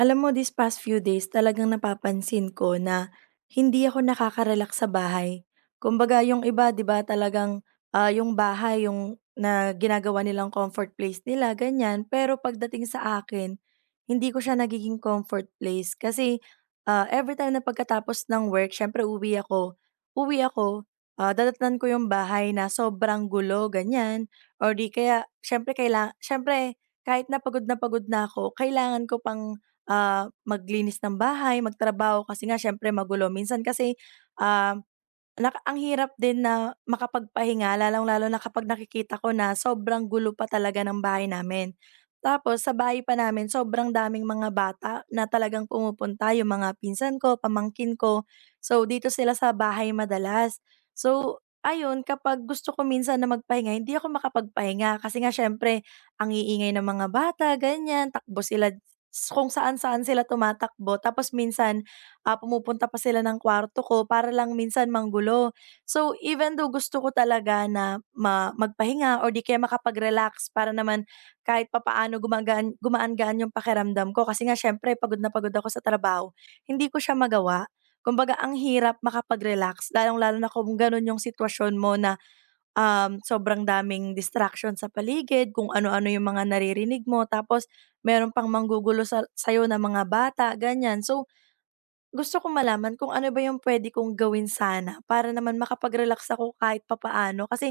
Alam mo, these past few days talagang napapansin ko na hindi ako nakakarelax sa bahay. Kumbaga yung iba 'di ba talagang, yung bahay yung na ginagawa nilang comfort place nila ganyan, pero pagdating sa akin, hindi ko siya nagiging comfort place kasi, every time na pagkatapos ng work siyempre uuwi ako. Uwi ako, dadatnan ko yung bahay na sobrang gulo ganyan or 'di kaya siyempre siyempre kahit pagod na ako kailangan ko pang maglinis ng bahay, magtrabaho kasi nga siyempre magulo. Minsan kasi, ah, ang hirap din na makapagpahinga lalong-lalo na kapag nakikita ko na sobrang gulo pa talaga ng bahay namin. Tapos sa bahay pa namin sobrang daming mga bata na talagang pumupunta, yung mga pinsan ko, pamangkin ko. So, dito sila sa bahay madalas. So, ayun kapag gusto ko minsan na magpahinga hindi ako makapagpahinga kasi nga siyempre ang iingay ng mga bata, ganyan. Takbo sila kung saan-saan sila tumatakbo tapos minsan pumupunta pa sila ng kwarto ko para lang minsan manggulo. So, even though gusto ko talaga na magpahinga or di kaya makapag-relax para naman kahit papaano gumaan-gaan yung pakiramdam ko kasi nga siyempre pagod na pagod ako sa trabaho, hindi ko siya magawa. Kumbaga ang hirap makapag-relax lalong-lalo na kung gano'n yung sitwasyon mo na, sobrang daming distraction sa paligid, kung ano-ano yung mga naririnig mo tapos meron pang manggugulo sa sa'yo na mga bata, ganyan. So, gusto ko malaman kung ano ba yung pwede kong gawin sana para naman makapag-relax ako kahit papaano. Kasi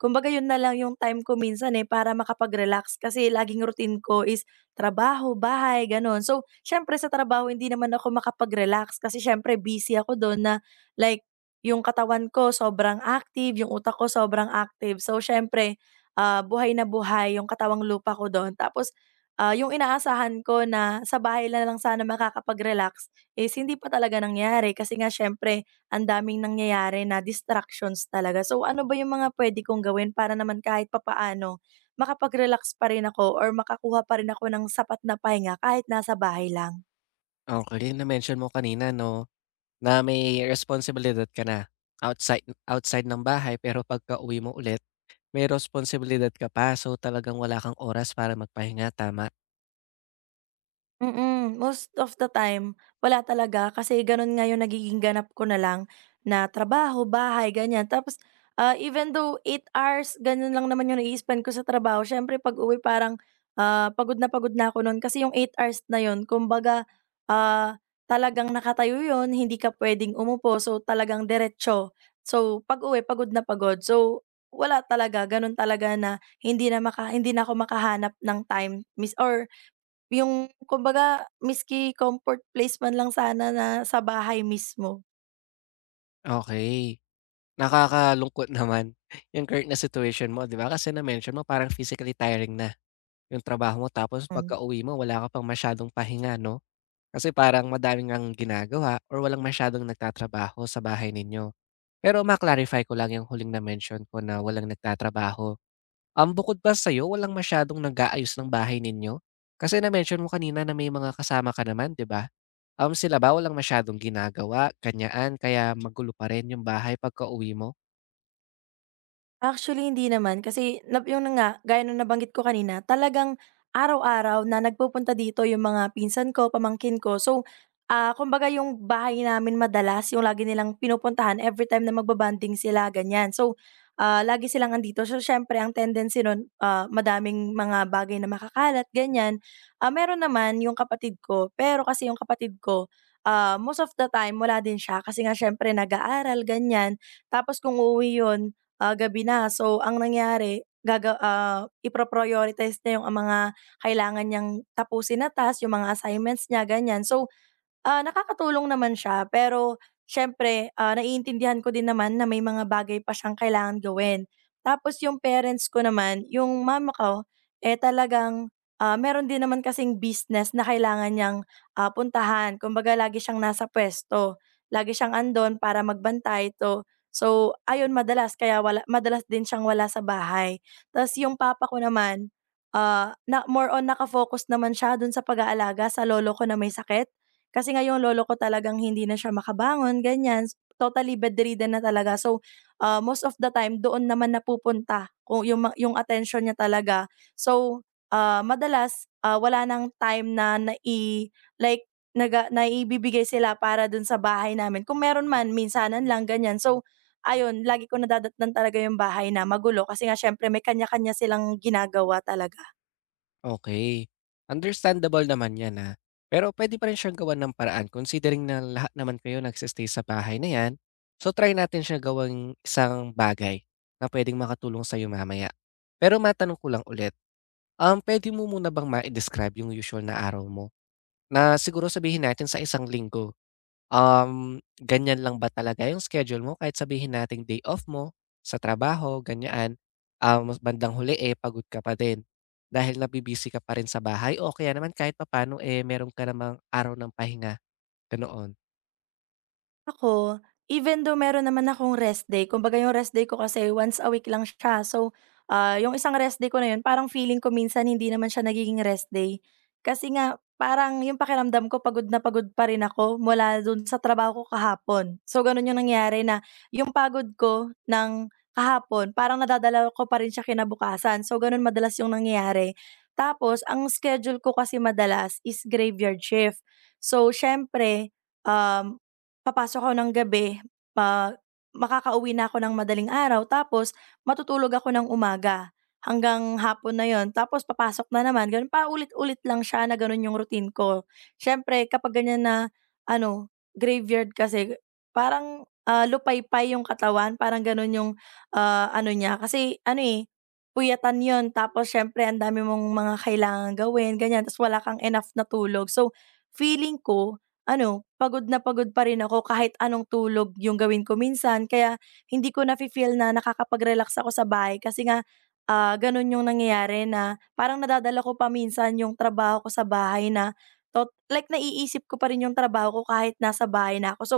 kumbaga yun na lang yung time ko minsan, eh, para makapag-relax kasi laging routine ko is trabaho, bahay, gano'n. So, siyempre sa trabaho hindi naman ako makapag-relax kasi siyempre busy ako do'n na like yung katawan ko sobrang active, yung utak ko sobrang active. So, siyempre, buhay na buhay yung katawang lupa ko do'n. Tapos, yung inaasahan ko na sa bahay na lang sana makakapag-relax is hindi pa talaga nangyari kasi nga siyempre ang daming nangyayari na distractions talaga. So ano ba yung mga puwede kong gawin para naman kahit papaano makapag-relax pa rin ako or makakuha pa rin ako ng sapat na pahinga kahit nasa bahay lang? Okay, yung na-mention mo kanina 'no, na may responsibilidad ka na outside outside ng bahay pero pagkauwi mo ulit may responsibilidad ka pa. So, talagang wala kang oras para magpahinga, tama? Mm, most of the time wala talaga kasi gano'n nga yung nagiging ganap ko na lang na trabaho, bahay, ganyan. Tapos, even though 8 hours gano'n lang naman yung nai-spend ko sa trabaho siyempre pag-uwi parang, pagod na ako nun kasi yung 8 hours na yun kumbaga, ah, talagang nakatayo yun hindi ka puwedeng umupo so talagang diretso. So pag-uwi pagod na pagod. So wala talaga, gano'n talaga na hindi na ako makahanap ng time or yung kumbaga, maski comfort place man lang sana na sa bahay mismo. Okay, nakakalungkot naman yung current na situation mo, 'di ba? Kasi na-mention mo parang physically tiring na yung trabaho mo tapos Hmm. pagkauwi mo wala ka pang masyadong pahinga 'no? Kasi parang madami ngang ginagawa or walang masyadong nagtatrabaho sa bahay ninyo. Pero ma-clarify ko lang yung huling na-mention ko na walang nagtatrabaho. Bukod ba sa'yo walang masyadong nag-aayos ng bahay ninyo? Kasi na-mention mo kanina na may mga kasama ka naman, 'di ba? Sila ba walang masyadong ginagawa, kanyaan, kaya magulo pa rin yung bahay pagkauwi mo? Actually, hindi naman kasi yung nga, gaya ng nabanggit ko kanina, talagang araw-araw na nagpupunta dito yung mga pinsan ko, pamangkin ko. So, kumbaga yung bahay namin madalas yung lagi nilang pinupuntahan every time na sila, ganyan. So, lagi silang andito. So, siyempre ang tendency nun, madaming mga bagay na makakalat, ganyan. Meron naman yung kapatid ko, pero kasi yung kapatid ko, most of the time wala din siya kasi nga siyempre nag-aaral, ganyan. Tapos kung uuwi yun gabi na. So, ang nangyari ipro-prioritize niya yung mga kailangan niyang tapusin na task, yung mga assignments niya, ganyan. So, nakakatulong naman siya pero siyempre, naiintindihan ko din naman na may mga bagay pa siyang kailangan gawin. Tapos yung parents ko naman, yung mama ko, eh talagang meron din naman kasing business na kailangan niyang puntahan. Kumbaga lagi siyang nasa pwesto, lagi siyang andon para magbantay to. So ayun madalas kaya wala madalas din siyang wala sa bahay. Tapos yung papa ko naman, na more on naman siya dun sa pag-aalaga sa lolo ko na may sakit. Kasi nga yung lolo ko talagang hindi na siya makabangon, ganyan. Totally bedridden na talaga. So, most of the time doon naman napupunta kung yung yung attention niya talaga. So, madalas, wala ng time na like naibibigay sila para dun sa bahay namin. Kung meron man, minsanan lang, ganyan. So, ayun, lagi ko nadadatnan talaga yung bahay na magulo kasi nga siyempre may kanya-kanya silang ginagawa talaga. Okay? Understandable naman 'yan, ah. Pero pwede pa rin siyang gawan ng paraan considering na lahat naman kayo nagse sa bahay na 'yan. So, try natin siya gawang isang bagay na puwedeng makatulong sa'yo mamaya. Pero matanong ko lang ulit, pwede mo muna bang ma describe yung usual na araw mo? Na siguro sabihin natin sa isang linggo, ganyan lang ba talaga yung schedule mo kahit sabihin natin day off mo sa trabaho ganyan, ah, mas bandang huli, eh, pagod ka pa din. Dahil nabibisi ka pa rin sa bahay o kaya naman kahit papaano, eh, meron ka namang araw ng pahinga, ganoon. Ako, even though meron naman akong rest day, kumbaga yung rest day ko kasi once a week lang siya. So, yung isang rest day ko na yun, parang feeling ko minsan hindi naman siya nagiging rest day. Kasi nga, parang yung pakiramdam ko, pagod na pagod pa rin ako mula dun sa trabaho ko kahapon. So, ganun yung nangyari na yung pagod ko ng kahapon, parang nadadala ko pa rin siya kinabukasan. So, ganun madalas yung nangyayari. Tapos, ang schedule ko kasi madalas is graveyard shift. So, syempre, um, Papasok ako ng gabi, ma makakauwi na ako ng madaling araw tapos matutulog ako ng umaga hanggang hapon na yon, tapos papasok na naman ganun. Paulit-ulit lang siya na ganun yung routine ko. Siyempre kapag ganyan na ano, graveyard kasi parang, lupaypay yung katawan parang ganun yung, ano niya kasi ano, eh, puyatan yon, tapos siyempre ang dami mong mga kailangang gawin ganyan tapos wala kang enough na tulog. So, feeling ko ano, pagod na pagod pa rin ako kahit anong tulog yung gawin ko minsan kaya hindi ko nafi-feel na nakakapag-relax ako sa bahay kasi nga, gano'n yung nangyayari na parang nadadala ko pa minsan yung trabaho ko sa bahay na like naiisip ko pa rin yung trabaho ko kahit nasa bahay na ako. So,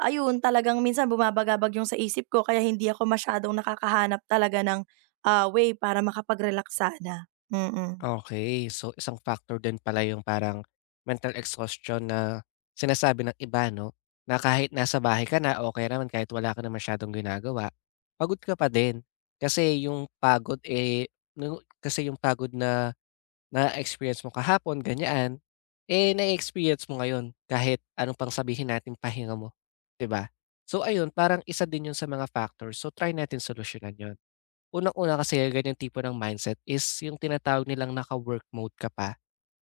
ayun talagang minsan bumabagabag yung sa isip ko kaya hindi ako masyadong nakakahanap talaga ng, way para makapag-relax sana, mm. Okay, so, isang factor din pala yung parang mental exhaustion na sinasabi ng iba 'no, na kahit nasa bahay ka na, okay naman kahit wala ka na masyadong ginagawa, pagod ka pa din. Kasi yung pagod, eh, nu kasi yung pagod na na-experience mo kahapon ganyan, eh, na experience mo ngayon kahit anong pang sabihin nating pahinga mo, 'di ba? So ayun, parang isa din yun sa mga factors, so, try natin solusyonan yun. Unang-una kasi ganyang tipo ng mindset is yung tinatawag nilang naka-work mode ka pa,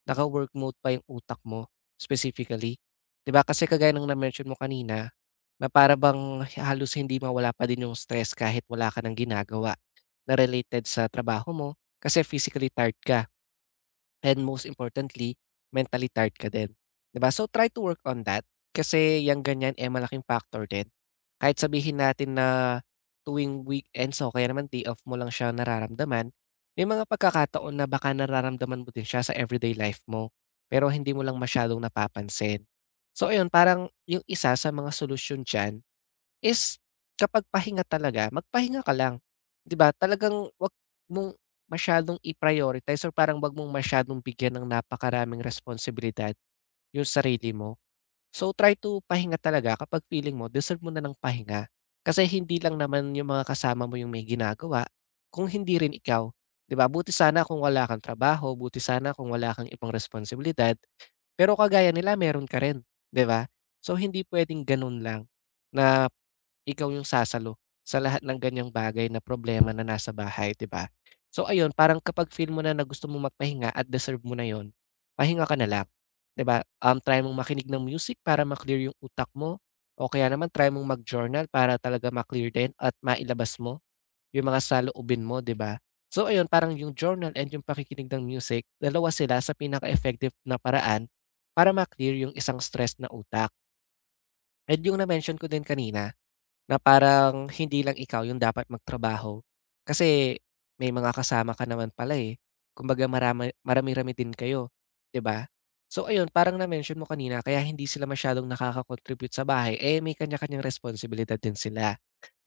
naka-work mode pa yung utak mo specifically. 'Di ba kasi kagaya ng na-mention mo kanina, na para bang halos hindi mawala pa din yung stress kahit wala ka ng ginagawa na related sa trabaho mo kasi physically tired ka. And most importantly, mentally tired ka din, 'di ba? So, try to work on that kasi yung ganyan, eh, malaking factor din. Kahit sabihin natin na tuwing weekends o kaya naman day off mo lang siya nararamdaman, may mga pagkakataon na baka nararamdaman mo din siya sa everyday life mo, pero hindi mo lang masyadong napapansin. So ayun, parang yung isa sa mga solusyon diyan is kapag pahinga talaga, magpahinga ka lang, 'di ba? Talagang 'wag mong masyadong i-prioritize or parang 'wag mong masyadong bigyan ng napakaraming responsibilidad yung sarili mo. So, try to pahinga talaga kapag feeling mo deserve mo na ng pahinga. Kasi hindi lang naman yung mga kasama mo yung may ginagawa, kung hindi rin ikaw, 'di ba? Buti sana kung wala kang trabaho, buti sana kung wala kang ibang responsibilidad, pero kagaya nila meron ka rin, 'di ba? So, hindi puwedeng gano'n lang na ikaw yung sasalo sa lahat ng ganiyang bagay na problema na nasa bahay, 'di ba? So ayun, parang kapag feel mo na na gusto mong magpahinga at deserve mo na yon, pahinga ka na lang, 'di ba? Try mong makinig ng music para ma-clear yung utak mo o kaya naman try mong mag-journal para talaga ma-clear din at mailabas mo yung mga saloobin mo, 'di ba? So ayun, parang yung journal and yung pakikinig ng music, dalawa sila sa pinaka-effective na paraan para ma-clear yung isang stress na utak. And yung na-mention ko din kanina, na parang hindi lang ikaw yung dapat magtrabaho, kasi may mga kasama ka naman pala, eh. Kumbaga marami-rami din kayo, 'di ba? So ayun, parang na-mention mo kanina kaya hindi sila masyadong nakaka-contribute sa bahay, eh, may kanya-kanyang responsibilidad din sila.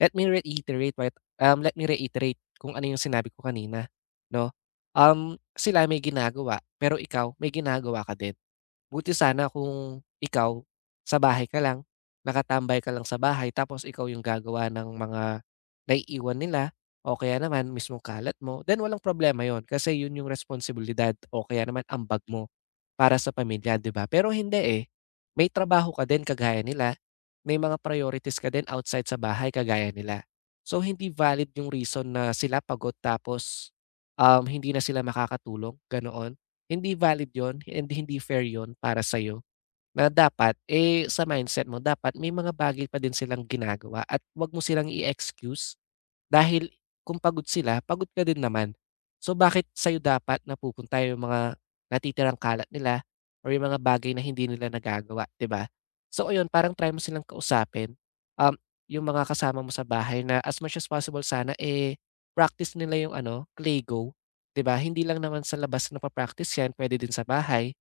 Let me reiterate kung ano yung sinabi ko kanina, 'no? Sila may ginagawa, pero ikaw may ginagawa ka din. Buti sana kung ikaw sa bahay ka lang, nakatambay ka lang sa bahay tapos ikaw yung gagawa ng mga naiiwan nila o kaya naman mismong kalat mo, then walang problema yon. Kasi yun yung responsibilidad o kaya naman ambag mo para sa pamilya, di ba? Pero hindi eh. May trabaho ka din kagaya nila. May mga priorities ka din outside sa bahay kagaya nila. So, hindi valid yung reason na sila pagod tapos hindi na sila makakatulong, ganoon. Hindi valid yon and hindi fair yon para sa'yo. Na dapat, eh, sa mindset mo dapat may mga bagay pa din silang ginagawa at 'wag mo silang i-excuse dahil kung pagod sila, pagod ka din naman. So, bakit sa'yo dapat napupunta yung mga natitirang kalat nila or yung mga bagay na hindi nila nagagawa, 'di ba? So, ayun parang try mo silang kausapin, um, yung mga kasama mo sa bahay na as much as possible sana, eh, practice nila yung ano, Lego, 'di ba? Hindi lang naman sa labas na pa practice 'yan, pwede din sa bahay.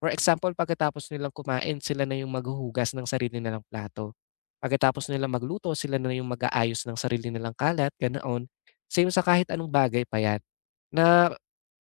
For example, pagkatapos nilang kumain sila na yung maghuhugas ng sarili nilang plato. Pagkatapos nilang magluto, sila na yung mag-aayos ng sarili nilang kalat, ganoon. Same sa kahit anong bagay pa yan. Na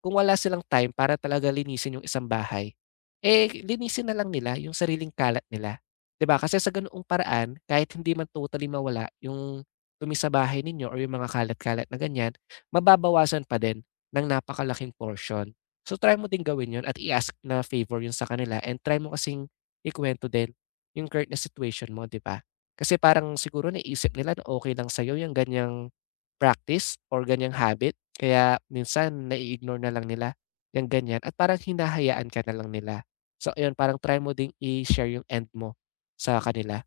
kung wala silang time para talaga linisin yung isang bahay, eh linisin na lang nila yung sariling kalat nila. 'Di ba? Kasi sa ganoong paraan, kahit hindi man totally mawala yung tumi sa bahay ninyo or yung mga kalat-kalat na ganyan, mababawasan pa din ng napakalaking portion. So, try mo din gawin 'yun at i-ask na favor 'yun sa kanila and try mo kasing ikuwento din yung current na situation mo, 'di ba? Kasi parang siguro naisip nila na okey lang sa'yo yung ganyang practice or ganiyang habit kaya minsan nai-ignore na lang nila yung ganyan at parang hinahayaan ka na lang nila. So, ayun parang try mo ding i-share yung end mo sa kanila.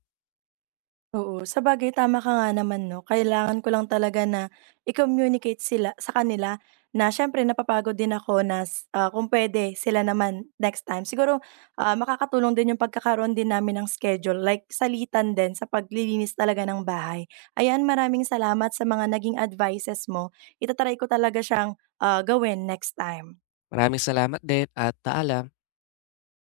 Oo, sabagay tama ka nga naman 'no, kailangan ko lang talaga na i-communicate sila sa kanila na siyempre napapagod din ako na kung puwede sila naman next time. Siguro, makakatulong din yung pagkakaroon din namin ng schedule like salitan din sa paglilinis talaga ng bahay. Ayan, maraming salamat sa mga naging advices mo, ita ko talaga siyang, gawin next time. Maraming salamat din at paalam.